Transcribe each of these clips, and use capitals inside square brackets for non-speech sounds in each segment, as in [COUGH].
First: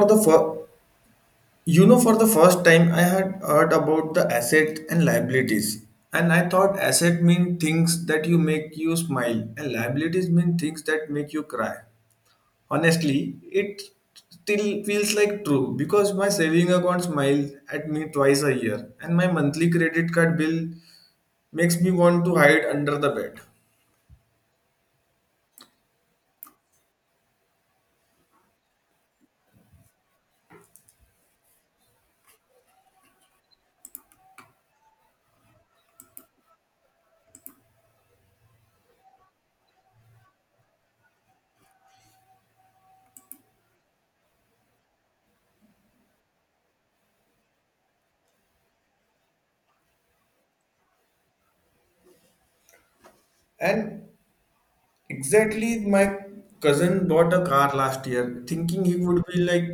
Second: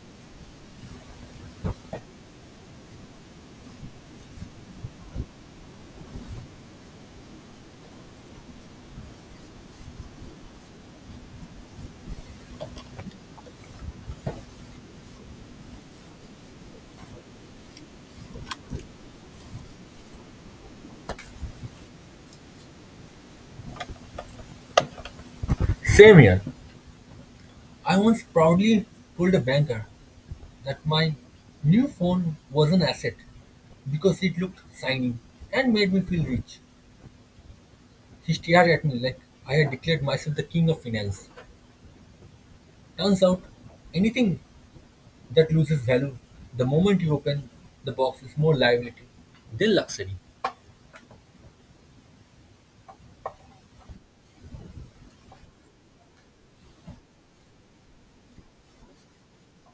For the fir- for the first time, I had heard about the asset and liabilities, and I thought asset mean things that you make you smile, and liabilities mean things that make you cry. Honestly, it still feels like true because my saving account smiles at me twice a year, and my monthly credit card bill makes me want to hide under the bed. Same year, I once proudly told a banker that my new phone was an asset because it looked shiny and made me feel rich. He stared at me like I had declared myself the king of finance. Turns out, anything that loses value the moment you open the box is more liability than luxury. And exactly, my cousin bought a car last year, thinking he would be like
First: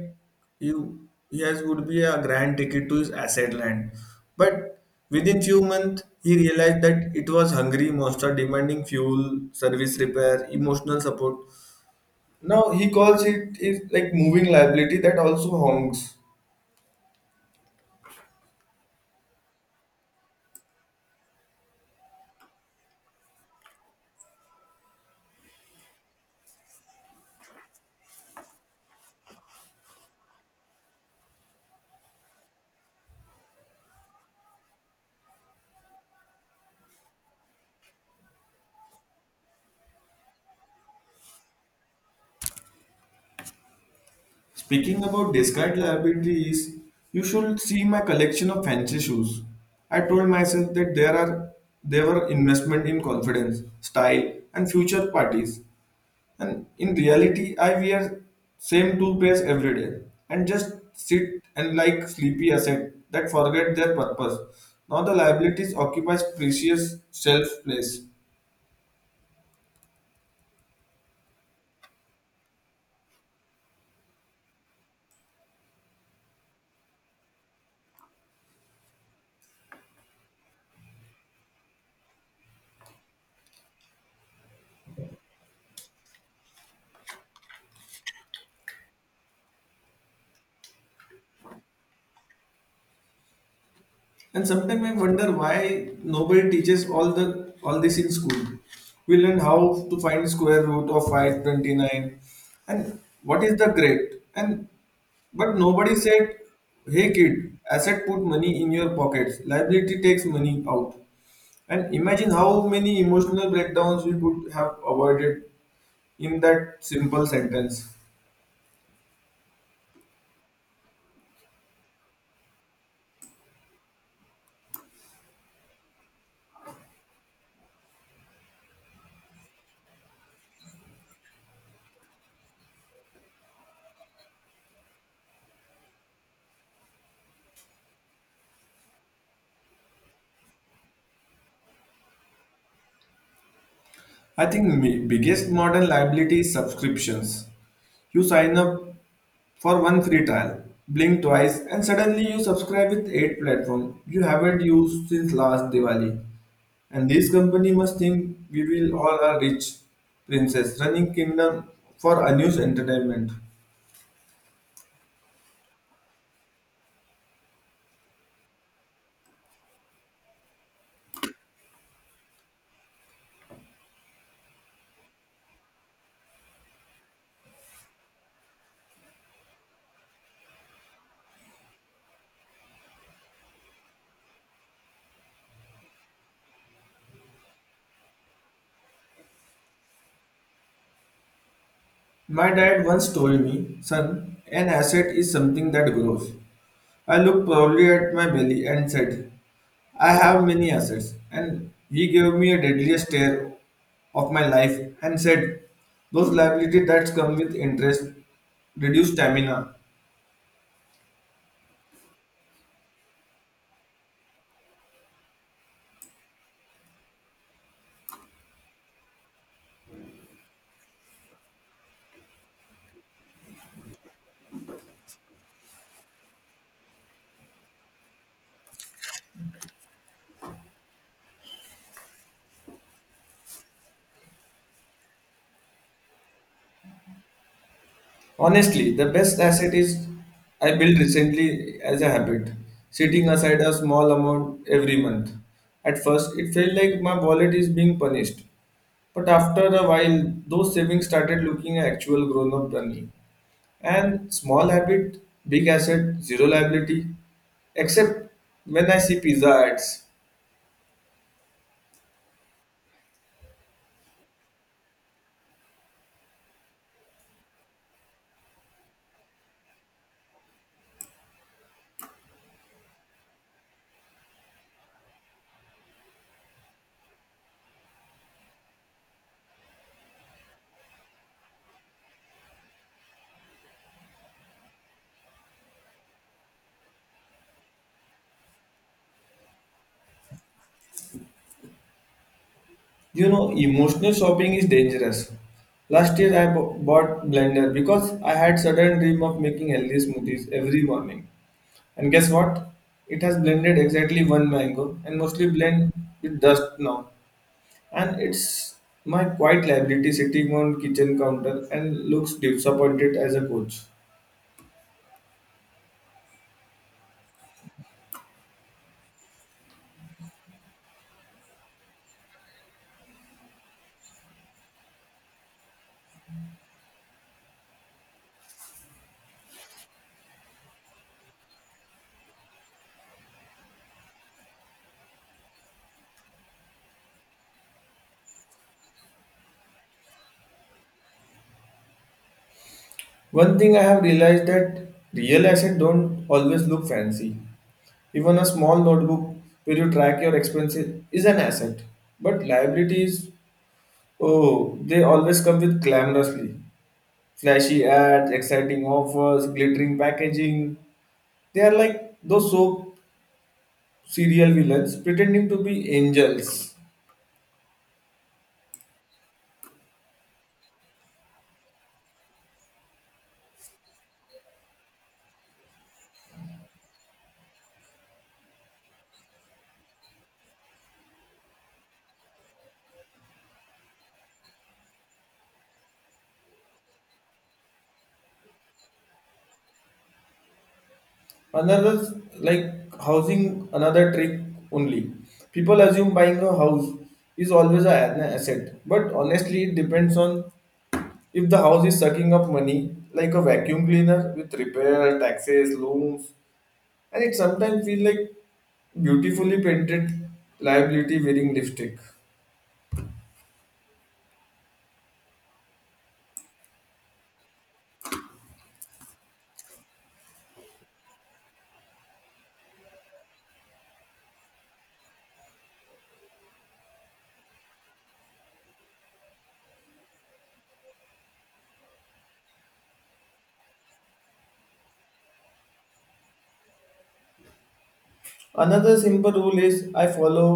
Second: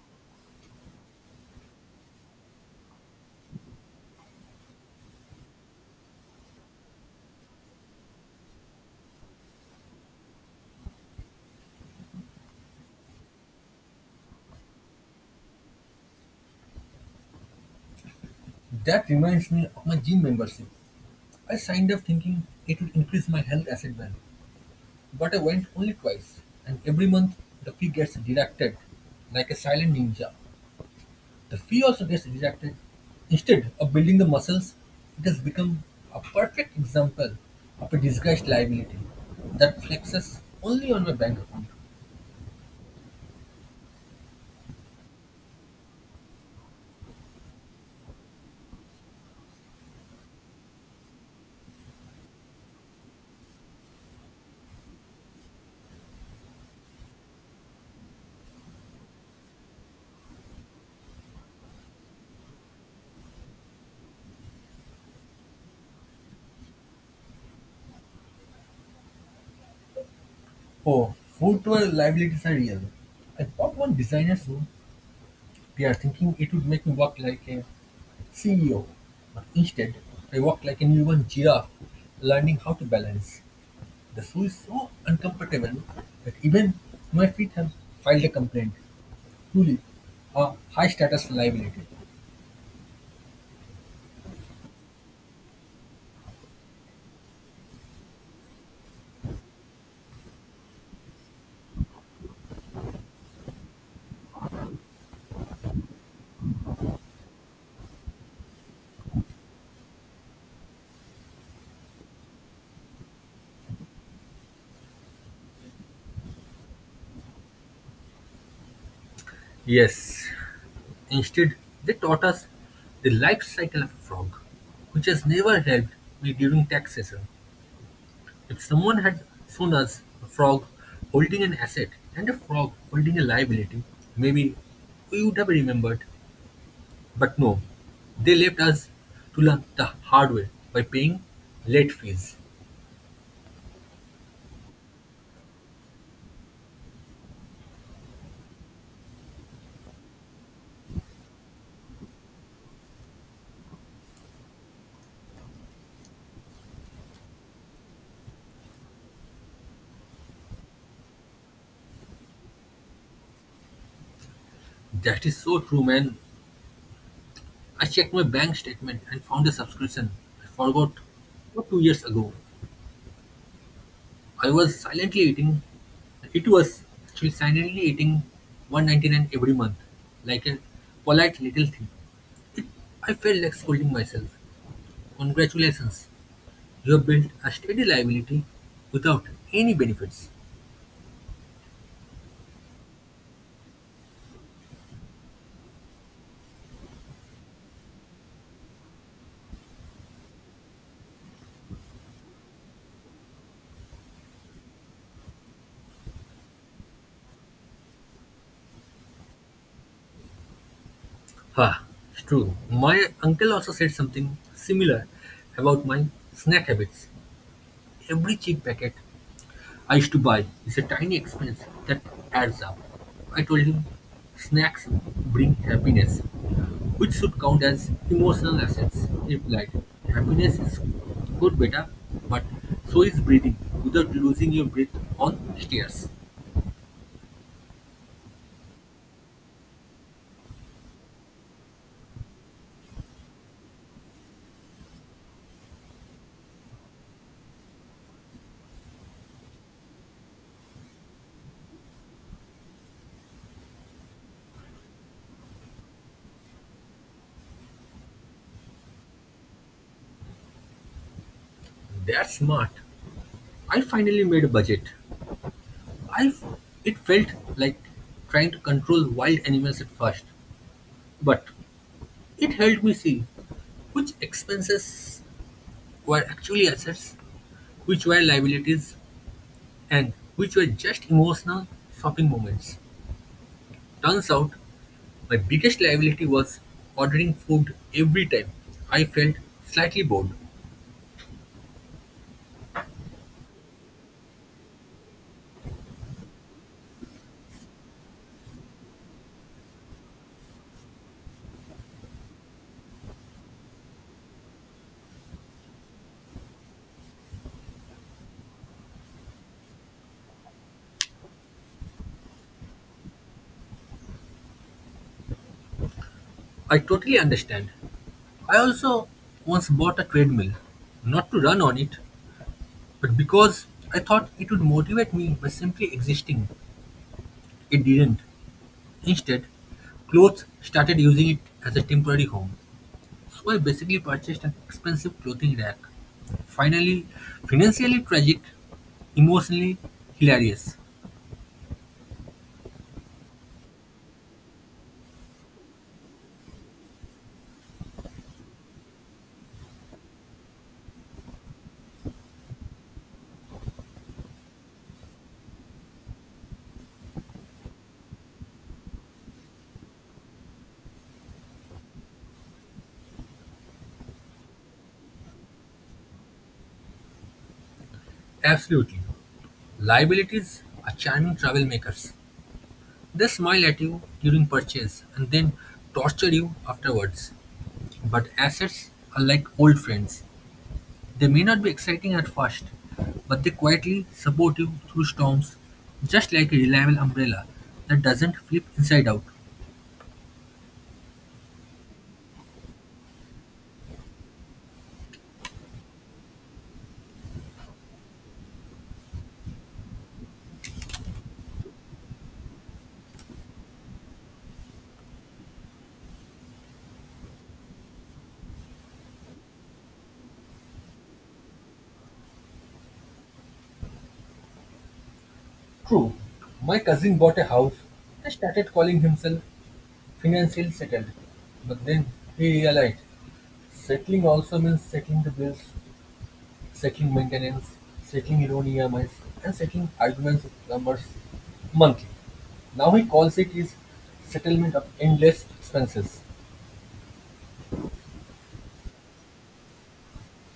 you. He has would be a grand ticket to his asset land, but within few months he realized that it was hungry monster demanding fuel, service repair, emotional support. Now he calls it is like moving liability that also honks. That reminds me of my gym membership. I signed up thinking it would increase my health asset value. But I went only twice, and every month the fee gets deducted like a silent ninja. The fee also gets deducted. Instead of building the muscles, it has become a perfect example of a disguised liability that flexes only on my bank account. Speaking about discard liabilities, you should see my collection of fancy shoes. I told myself that there are they were investment in confidence, style, and future parties. And in reality, I wear same two pairs every day and just sit and like sleepy asset that forget their purpose. Now the liabilities occupies precious shelf place. Oh, footwear liabilities are real. I bought one designer shoe. They are thinking it would make me walk like a CEO. But instead, I walk like a newborn giraffe learning how to balance. The shoe is so uncomfortable that even my feet have filed a complaint. Truly, a high status liability. And sometimes I wonder why nobody teaches all this in school. We learn how to find square root of 529 and what is the grade. And but nobody said, hey kid, asset put money in your pockets, liability takes money out. And imagine how many emotional breakdowns we would have avoided in that simple sentence. Yes. Instead, they taught us the life cycle of a frog, which has never helped me during tax season. If someone had shown us a frog holding an asset and a frog holding a liability, maybe we would have remembered. But no, they left us to learn the hard way by paying late fees. I think my biggest modern liability is subscriptions you sign up for one free trial. Blink twice and suddenly you subscribe with 8 platforms you haven't used since last Diwali. And this company must think we will all are rich princess running kingdom for unused entertainment. That is so true, man. I checked my bank statement and found a subscription I forgot about 2 years ago. I was silently eating, it was actually silently eating 199 every month, like a polite little thing. It, I felt like scolding myself. Congratulations, you have built a steady liability without any benefits. My dad once told me, son, an asset is something that grows. I looked proudly at my belly and said, I have many assets. And he gave me a deadly stare of my life and said, those liabilities that come with interest reduce stamina. Ha, it's true. My uncle also said something similar about my snack habits. Every cheap packet I used to buy. It's a tiny expense that adds up. I told him snacks bring happiness, which should count as emotional assets. He replied, happiness is good, beta, but so is breathing without losing your breath on stairs. Honestly, the best asset is I built recently as a habit, setting aside a small amount every month. At first, it felt like my wallet is being punished, but after a while, those savings started looking at actual grown up money. And small habit, big asset, zero liability. Except when I see pizza ads. That's smart. I finally made a budget. I f- it felt like trying to control wild animals at first, but it helped me see which expenses were actually assets, which were liabilities, and which were just emotional shopping moments. Turns out, my biggest liability was ordering food every time I felt slightly bored. You know, emotional shopping is dangerous. Last year I bought blender because I had sudden dream of making healthy smoothies every morning. And guess what? It has blended exactly one mango and mostly blend with dust now. And it's my quiet liability sitting on kitchen counter and looks disappointed as a coach. I totally understand. I also once bought a treadmill, not to run on it, but because I thought it would motivate me by simply existing. It didn't. Instead, clothes started using it as a temporary home. So I basically purchased an expensive clothing rack. Finally, financially tragic, emotionally hilarious. One thing I have realized that real assets don't always look fancy. Even a small notebook where you track your expenses is an asset. But liabilities, oh, they always come with glamorously. Flashy ads, exciting offers, glittering packaging. They are like those soap serial villains pretending to be angels. Absolutely. Liabilities are charming travel makers. They smile at you during purchase and then torture you afterwards. But assets are like old friends. They may not be exciting at first, but they quietly support you through storms, just like a reliable umbrella that doesn't flip inside out. Another like housing another trick only people assume buying a house is always an asset, but honestly it depends on if the house is sucking up money like a vacuum cleaner with repair taxes loans, and it sometimes feels like beautifully painted liability wearing lipstick. True, my cousin bought a house and started calling himself financially settled. But then he realized settling also means settling the bills, settling maintenance, settling loan EMIs, and settling arguments with numbers monthly. Now he calls it his settlement of endless expenses. Another simple rule is I follow,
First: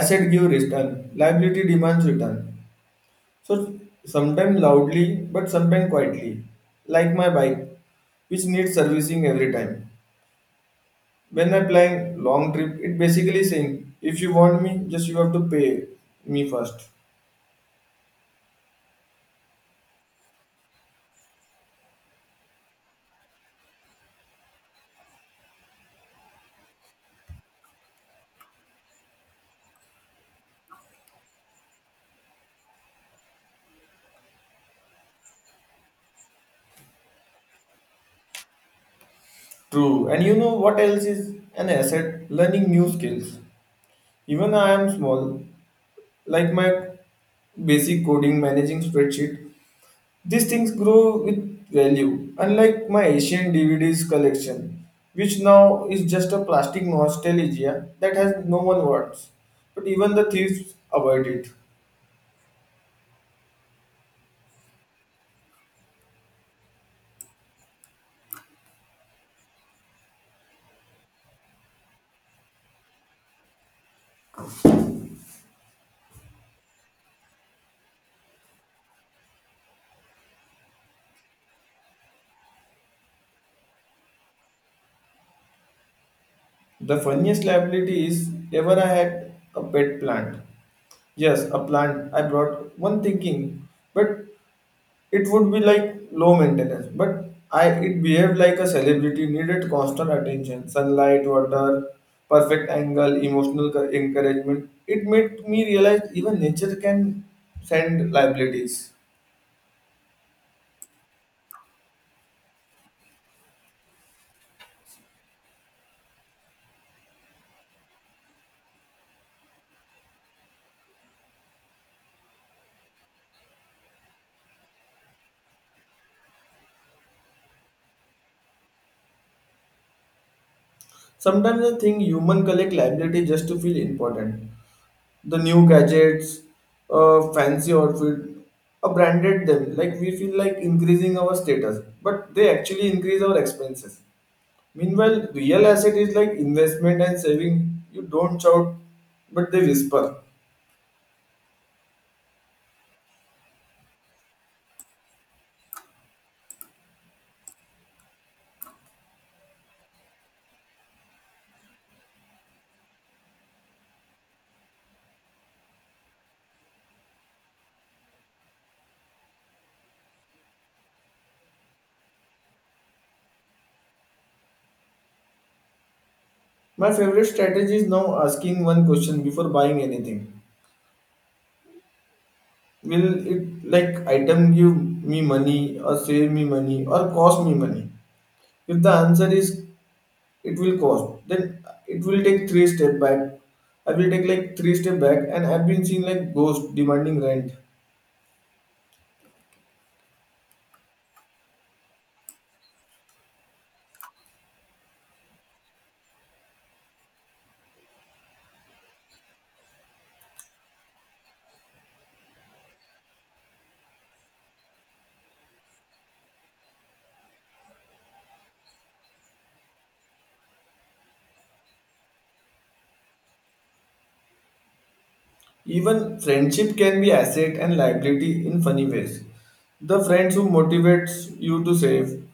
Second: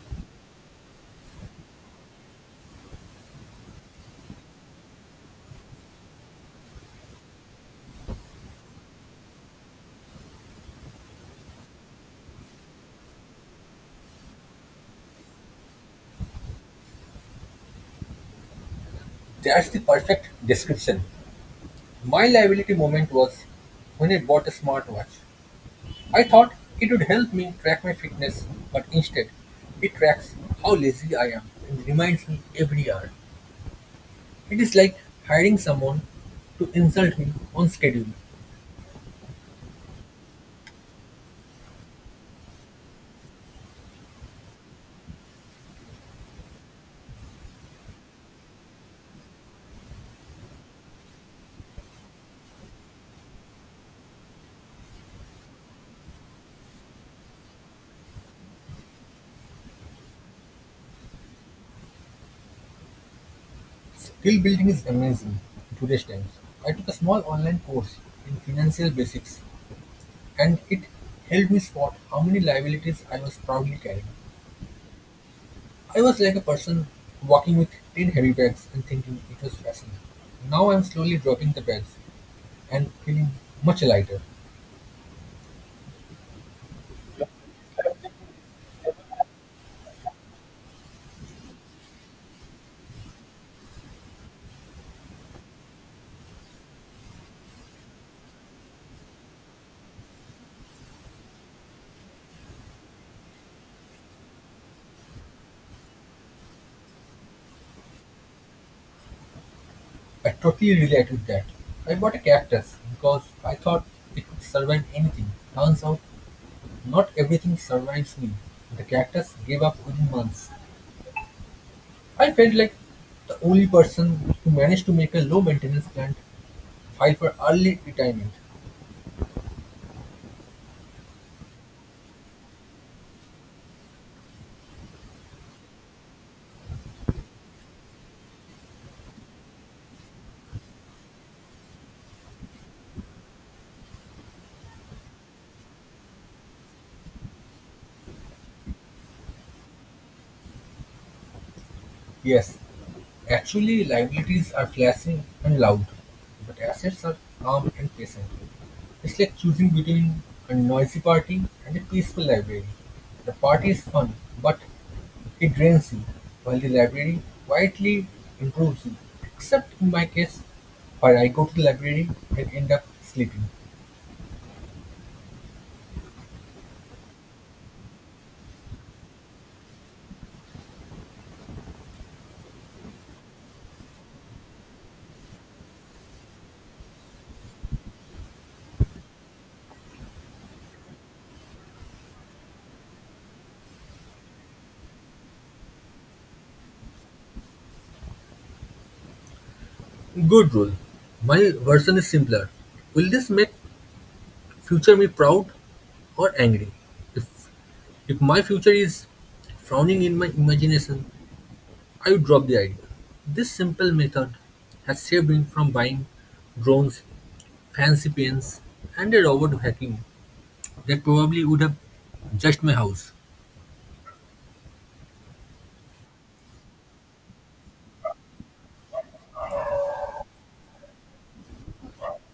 asset give return, liability demands return. So sometimes loudly, but sometimes quietly, like my bike, which needs servicing every time. When I plan long trip, it basically saying, if you want me, just you have to pay me first. That's the perfect description. My liability moment was when I bought a smartwatch. I thought it would help me track my fitness, but instead, it tracks how lazy I am and reminds me every hour. It is like hiring someone to insult me on schedule. True. And you know what else is an asset? Learning new skills. Even I am small, like my basic coding, managing spreadsheet, these things grow with value, unlike my Asian DVDs collection, which now is just a plastic nostalgia that has no one wants. But even the thieves avoid it. Skill building is amazing in today's times. I took a small online course in financial basics and it helped me spot how many liabilities I was proudly carrying. I was like a person walking with 10 heavy bags and thinking it was fascinating. Now I'm slowly dropping the bags and feeling much lighter. The funniest liability is ever I had a pet plant. Yes, a plant I brought one thinking, but it would be like low maintenance, but I it behaved like a celebrity needed constant attention, sunlight, water, perfect angle, emotional encouragement. It made me realize even nature can send liabilities. I totally relate with that. I bought a cactus because I thought it would survive anything. Turns out, not everything survives me. The cactus gave up within months. I felt like the only person who managed to make a low maintenance plant file for early retirement. Sometimes I think human collect liability just to feel important. The new gadgets, fancy outfit, branded them like we feel like increasing our status, but they actually increase our expenses. Meanwhile, real asset is like investment and saving. You don't shout, but they whisper. Yes, actually liabilities are flashy and loud, but assets are calm and patient. It's like choosing between a noisy party and a peaceful library. The party is fun, but it drains you, while the library quietly improves you. Except in my case, where I go to the library and end up sleeping. My favorite strategy is now asking one question before buying anything. Will it like item give me money or save me money or cost me money? If the answer is it will cost, then it will take three step back. I will take like three step back and I've been seeing like ghost demanding rent. Good rule. My version is simpler. Will this make future me proud or angry? If If my future is frowning in my imagination, I would drop the idea. This simple method has saved me from buying drones, fancy pens, and a robot vacuum that probably would have judged my house. Even friendship can be asset and liability in funny ways. The friend who motivates you to save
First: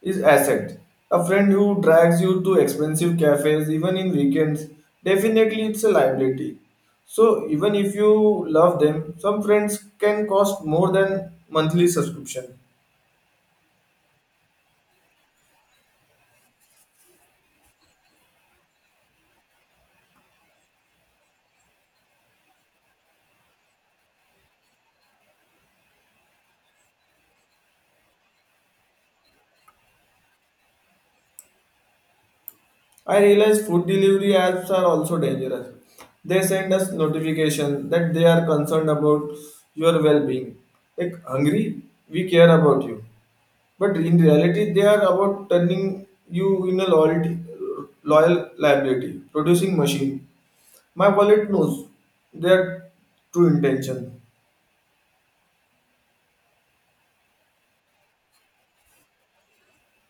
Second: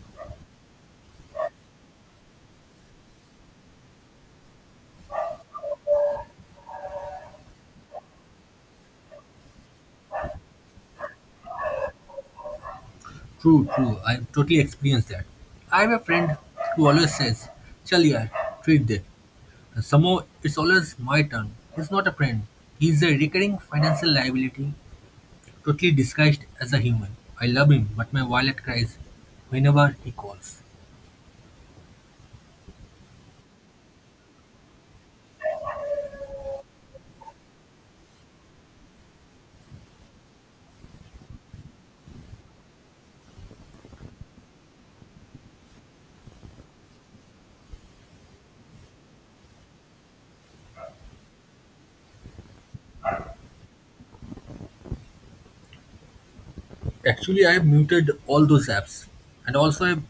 is asset. A friend who drags you to expensive cafes even in weekends, definitely it's a liability. So even if you love them, some friends can cost more than monthly subscription. True, true, I've totally experienced that. I have a friend who always says, chal yaar, treat de. And somehow it's always my turn. He's not a friend, he's a recurring financial liability, totally disguised as a human. I love him, but my wallet cries whenever he calls. I realize food delivery apps are also dangerous. They send us notifications that they are concerned about your well-being. Like hungry, we care about you. But in reality, they are about turning you in a loyalty, loyal liability, producing machine. My wallet knows their true intention. Actually, I have muted all those apps and also I have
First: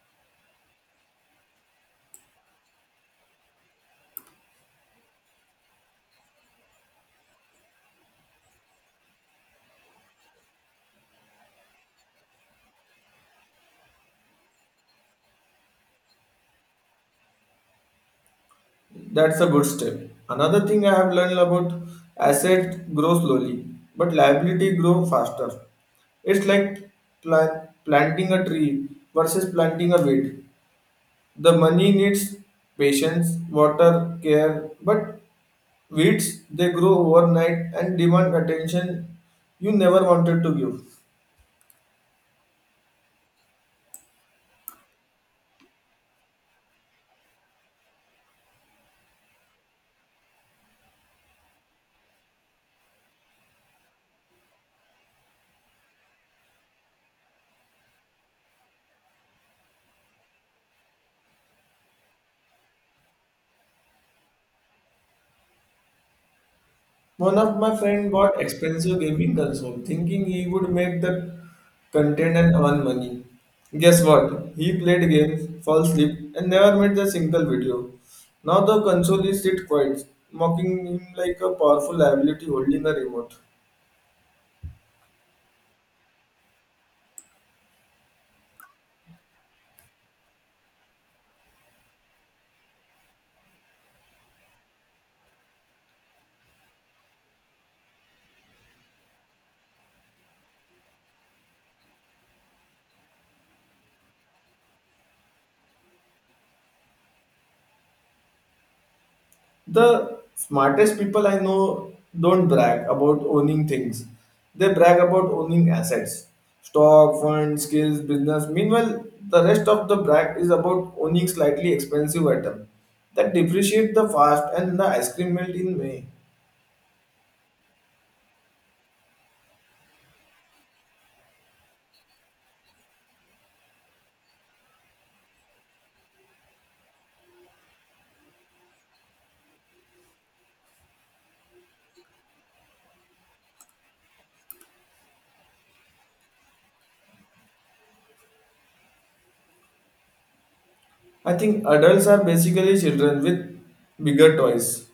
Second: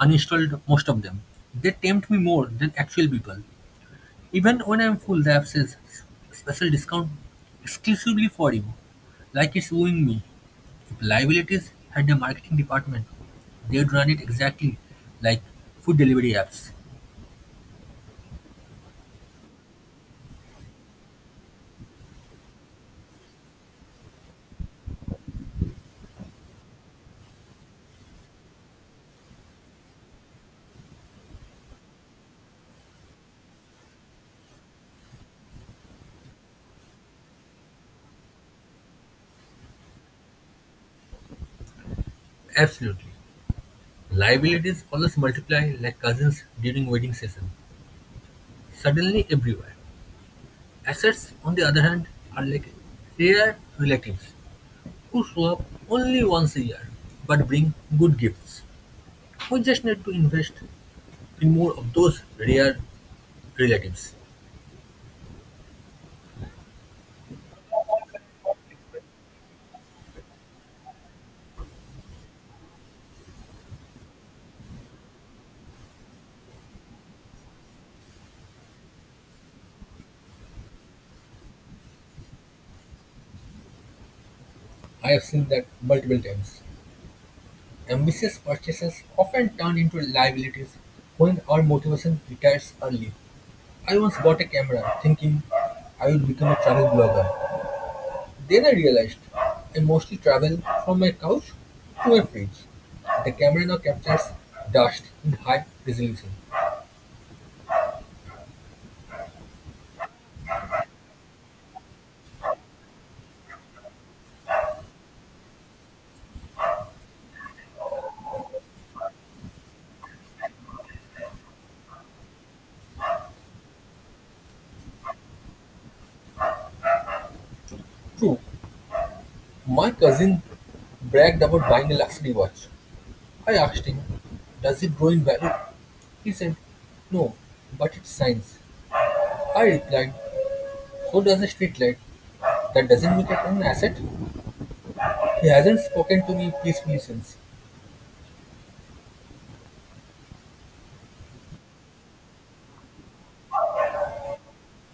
uninstalled most of them. They tempt me more than actual people. Even when I'm full, the app says special discount exclusively for you, like it's wooing me. If liabilities had a marketing department, they'd run it exactly like food delivery apps. That's a good step. Another thing I have learned about, asset grow slowly, but liability grow faster. It's like planting a tree versus planting a weed. The money needs patience, water, care, but weeds they grow overnight and demand attention you never wanted to give. Absolutely. Liabilities always multiply like cousins during wedding season. Suddenly everywhere. Assets, on the other hand, are like rare relatives who show up only once a year but bring good gifts. We just need to invest in more of those rare relatives. One of my friend bought expensive gaming console, thinking he would make the content and earn money. Guess what? He played games, fell asleep, and never made a single video. Now the console is sit quiet, mocking him like a powerful liability holding a remote. I have seen that multiple times. Ambitious purchases often turn into liabilities when our motivation retires early. I once bought a camera thinking I would become a travel blogger. Then I realized I mostly travel from my couch to my fridge. The camera now captures dust in high resolution. The smartest people I know don't brag about owning things. They brag about owning assets, stock, funds, skills, business. Meanwhile, the rest of the brag is about owning slightly expensive item that depreciate the fast and the ice cream melt in May. True, my cousin bragged about buying a luxury watch. I asked him, does it grow in value? He said, no, but it's science. I replied, so does a street light. That doesn't make it an asset. He hasn't spoken to me peacefully since. I think adults are basically children with bigger toys,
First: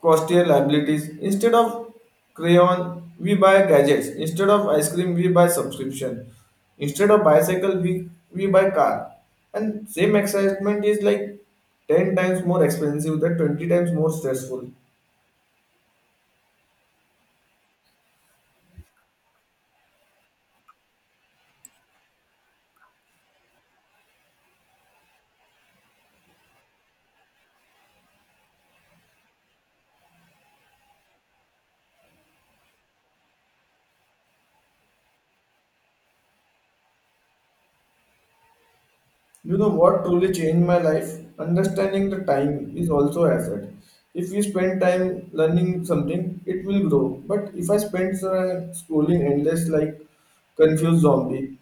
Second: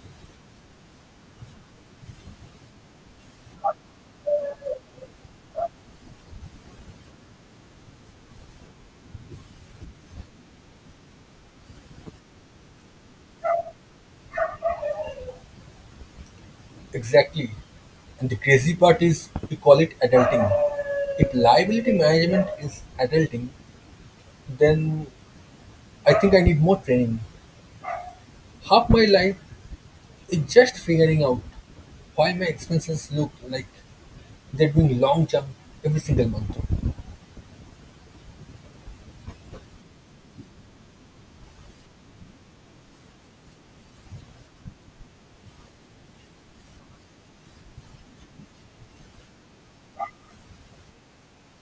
costlier liabilities. Instead of crayon, we buy gadgets. Instead of ice cream, we buy subscription. Instead of bicycle, we buy car. And same excitement is like 10 times more expensive, that 20 times more stressful. Exactly. And the crazy part is we call it adulting. If liability management is adulting, then I think I need more training. Half my life is just figuring out why my expenses look like they're doing long jump every single month. You know what truly changed my life? Understanding the time is also asset. If you spend time learning something, it will grow. But if I spend scrolling endless like confused zombie,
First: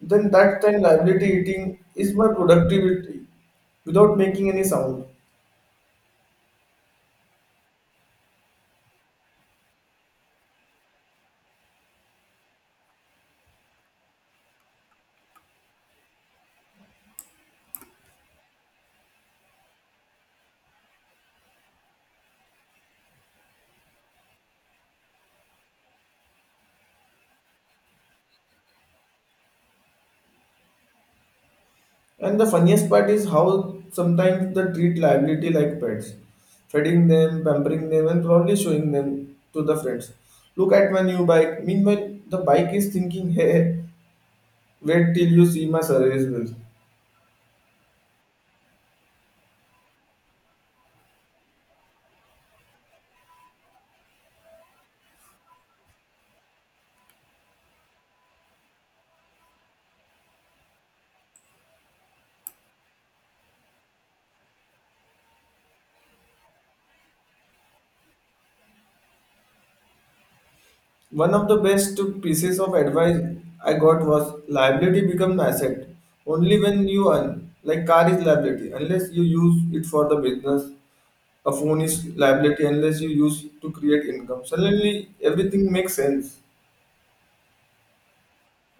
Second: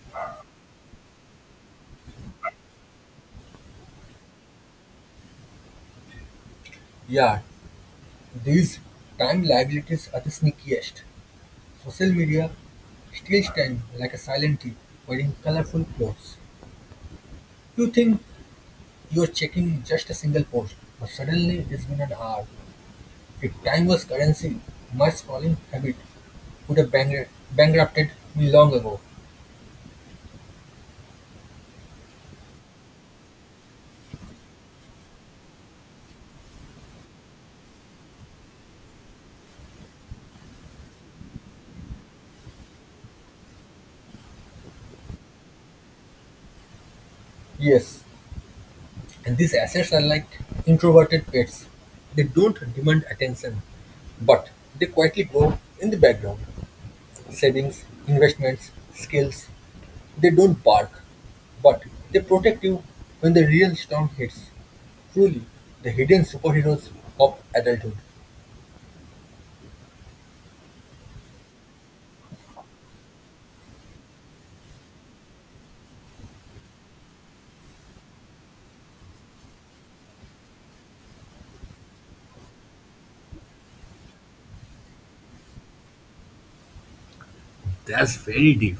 then that time liability eating is my productivity without making any sound. Yeah, these time liabilities are the sneakiest. Social media steals time like a silent thief wearing colorful clothes. You think you're checking just a single post, but suddenly it's been an hour. If time was currency, my scrolling habit would have bankrupted me long ago. And the funniest part is how sometimes they treat liability like pets, feeding them, pampering them, and probably showing them to the friends. Look at my new bike. Meanwhile, the bike is thinking, [LAUGHS] hey, wait till you see my service bills. Yes, and these assets are like introverted pets. They don't demand attention, but they quietly grow in the background. Savings, investments, skills, they don't bark, but they protect you when the real storm hits. Truly, the hidden superheroes of adulthood. One of the best pieces of advice I got was liability becomes asset only when you earn. Like car is liability unless you use it for the business. A phone is liability unless you use to create income. Suddenly everything makes sense. That's very deep.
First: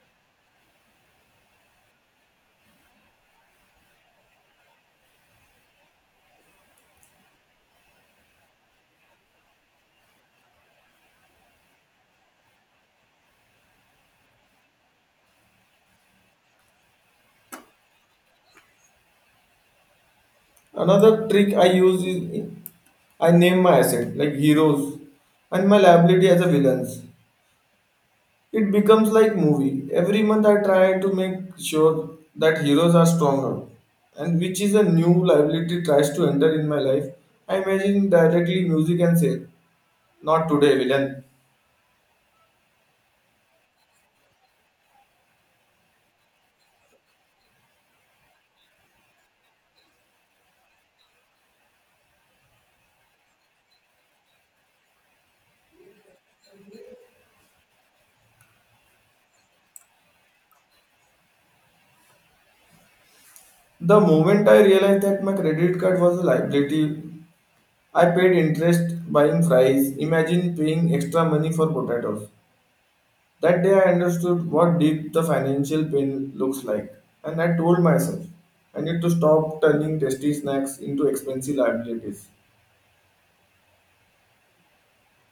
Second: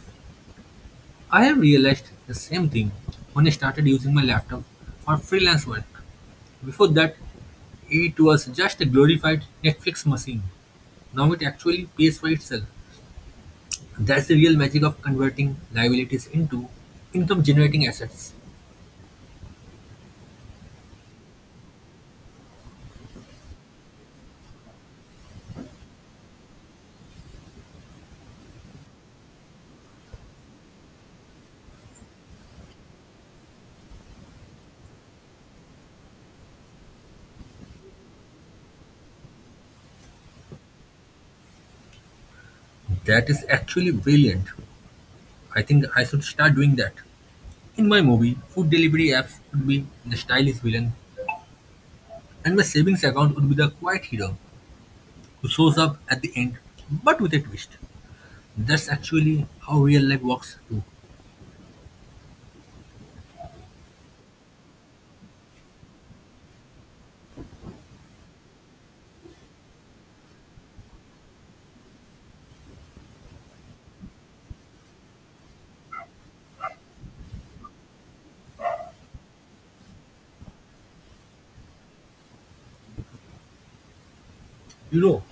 I have realized the same thing when I started using my laptop for freelance work. Before that, it was just a glorified Netflix machine. Now it actually pays for itself. That's the real magic of converting liabilities into income generating assets. Another trick I use is I name my asset like heroes and my liability as a villains. It becomes like movie. Every month I try to make sure that heroes are stronger, and which is a new liability tries to enter in my life. I imagine directly music and say, "Not today, villain." That is actually brilliant. I think I should start doing that. In my movie, food delivery apps would be the stylish villain, and my savings account would be the quiet hero who shows up at the end but with a twist. That's actually how real life works too. The moment I realized that my credit card was a liability, I paid interest buying fries. Imagine paying extra money for potatoes. That day I understood what deep the financial pain looks like, and I told myself I need to stop turning tasty snacks into expensive liabilities. You know,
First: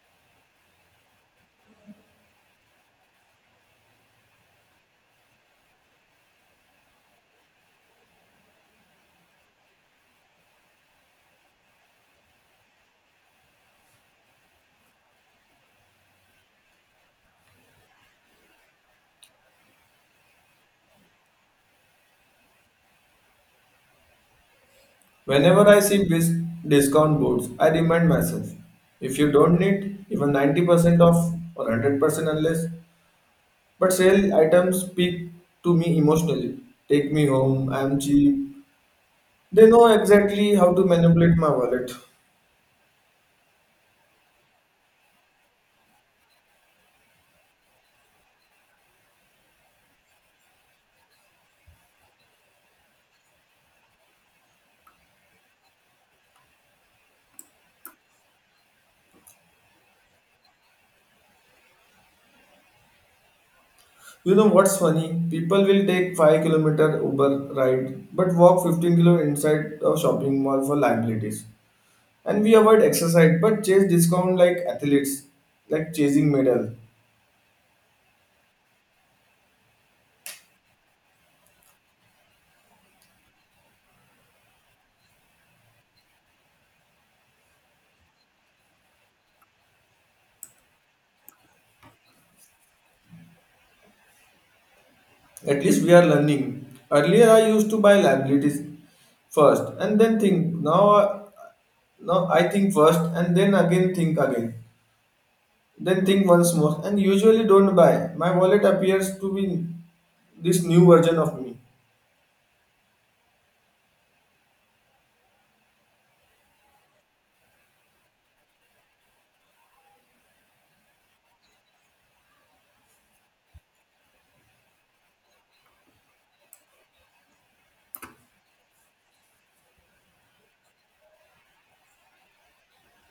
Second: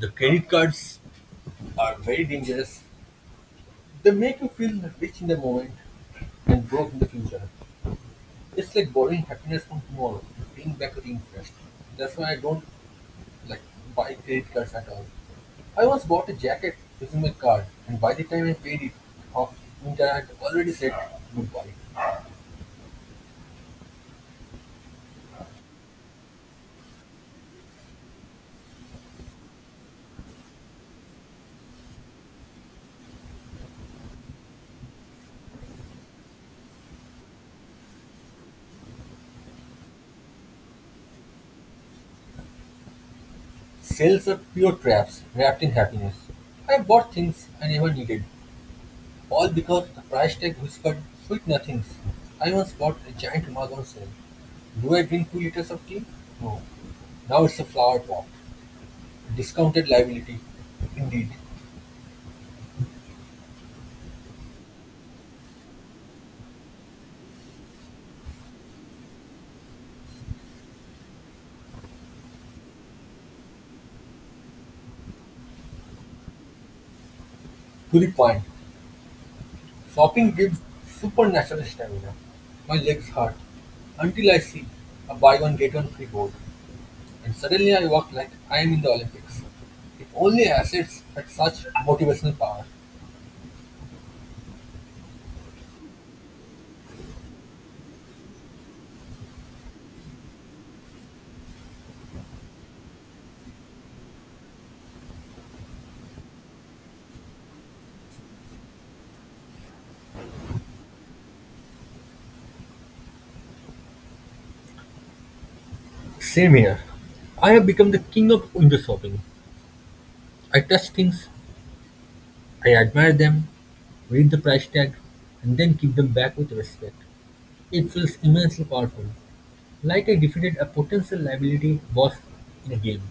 the credit cards are very dangerous. They make you feel rich in the moment and broke in the future. It's like borrowing happiness from tomorrow to paying back the interest. That's why I don't like buy credit cards at all. I once bought a jacket using my card, and by the time I paid it off, I had already said goodbye. Whenever I see discount boards, I remind myself if you don't need even 90% off or 100% unless, but sale items speak to me emotionally. Take me home, I am cheap. They know exactly how to manipulate my wallet. Sales are pure traps wrapped in happiness. I bought things I never needed, all because the price tag whispered sweet nothings. I once bought a giant mug on sale. Do I drink 2 liters of tea? No. Now it's a flower pot. Discounted liability, indeed. You know what's funny? People will take 5-kilometer Uber ride but walk 15-kilo inside a shopping mall for liabilities. And we avoid exercise but chase discount like athletes, like chasing medal. To the point, shopping gives supernatural stamina. My legs hurt until I see a buy one get one free board, and suddenly I walk like I am in the Olympics. If only assets had such motivational power. At least we are learning. Earlier, I used to buy liabilities first and then think. Now I think first and then again think again, then think once more, and usually don't buy. My wallet appears to be this new version of me. Same here. I have become the king of window shopping. I touch things, I admire them, read the price tag, and then give them back with respect. It feels immensely powerful, like I defeated a potential liability boss in a game.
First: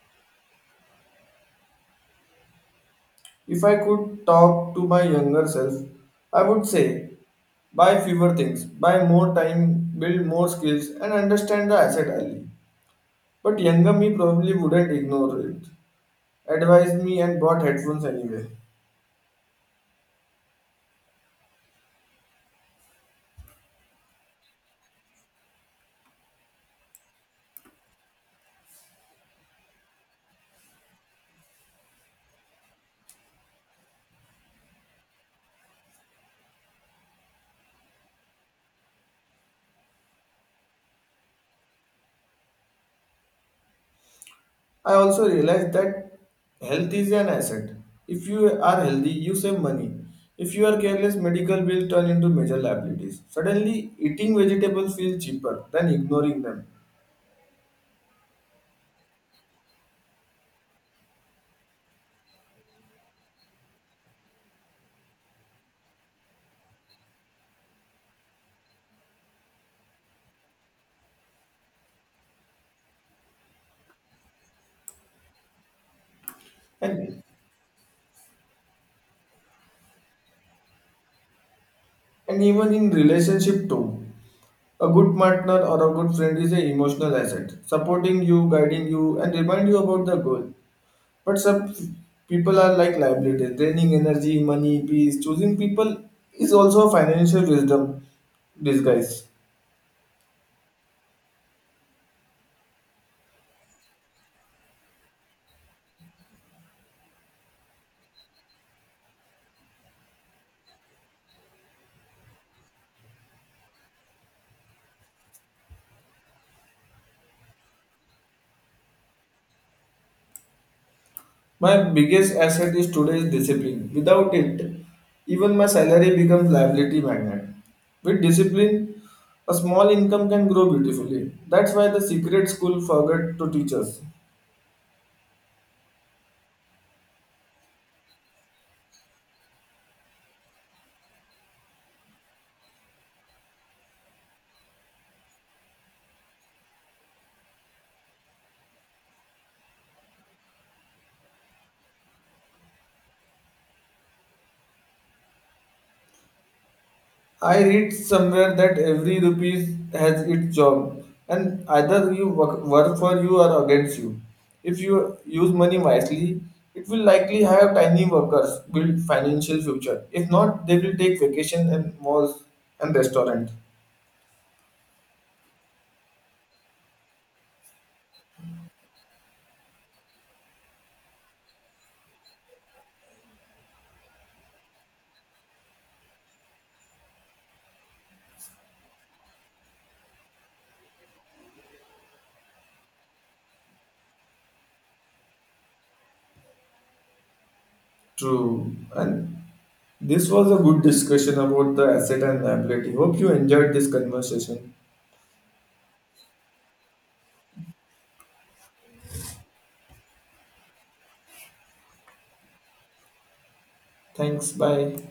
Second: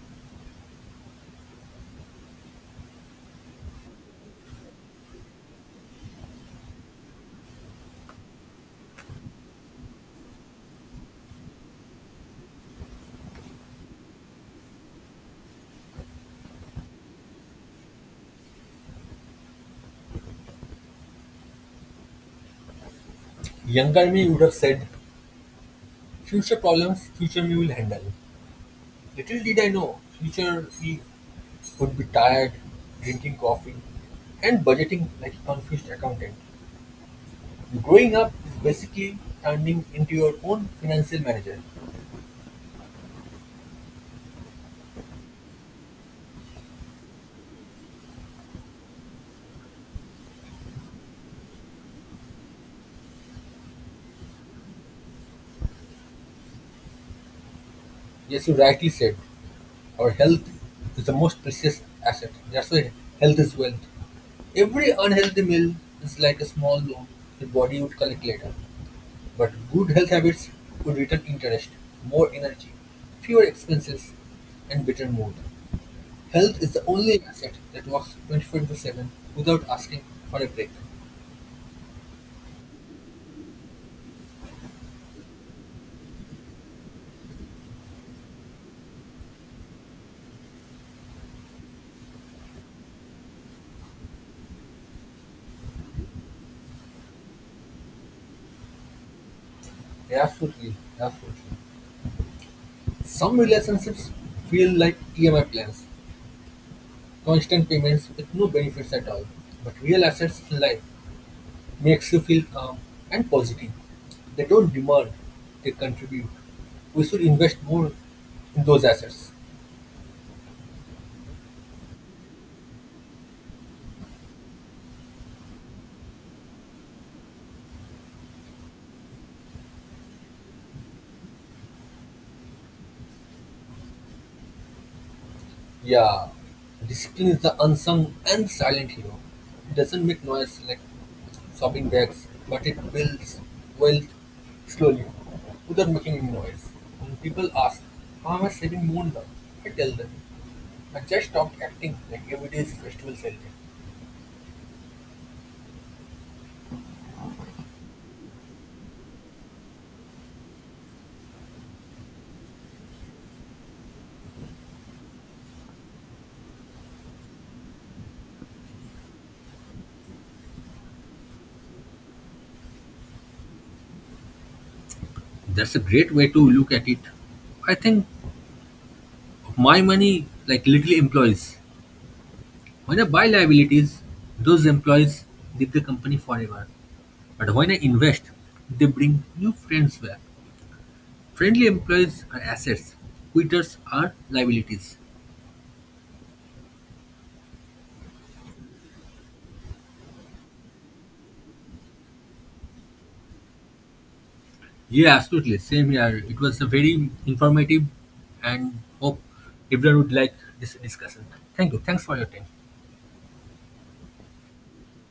If I could talk to my younger self, I would say buy fewer things, buy more time, build more skills, and understand the asset early. But younger me probably wouldn't ignore it, advise me, and bought headphones anyway. Younger me would have said, future problems, future me will handle. Little did I know, future me would be tired, drinking coffee, and budgeting like a confused accountant. Growing up is basically turning into your own financial manager. I also realized that health is an asset. If you are healthy, you save money. If you are careless, medical bills turn into major liabilities. Suddenly, eating vegetables feels cheaper than ignoring them. Yes, you rightly said. Our health is the most precious asset. That's why health is wealth. Every unhealthy meal is like a small loan the body would collect later. But good health habits would return interest, more energy, fewer expenses, and better mood. Health is the only And, asset that works 24 into 7 without asking for a break. and even in relationship too, a good partner or a good friend is an emotional asset, supporting you, guiding you, and remind you about the goal. But some people are like liabilities, draining energy, money, peace. Choosing people is also a financial wisdom disguise. Absolutely, absolutely. Some relationships feel like EMI plans, constant payments with no benefits at all. But real assets in life makes you feel calm and positive. They don't demand, they contribute. We should invest more in those assets. My biggest asset is today's discipline. Without it, even my salary becomes liability magnet. With discipline, a small income can grow beautifully. That's why the secret school forgot to teach us. Yeah, discipline is the unsung and silent hero. It doesn't make noise like shopping bags, but it builds wealth slowly without making any noise. When people ask, how am I saving more now? I tell them, I just stopped acting like every day is festival celebration. I read somewhere that every rupee has its job, and either you work for you or against you. If you use money wisely, it will likely have tiny workers build financial future. If not, they will take vacation and malls and restaurant. That's a great way to look at it. I think my money like literally employees. When I buy liabilities, those employees leave the company forever, but when I invest, they bring new friends back. Friendly employees are assets, quitters are liabilities. True. And this was a good discussion about the asset and liability. Hope you enjoyed this conversation. Yeah, absolutely, same here. It was a very informative, and hope everyone would like this discussion. Thank you, thanks for your time. Thanks. Bye.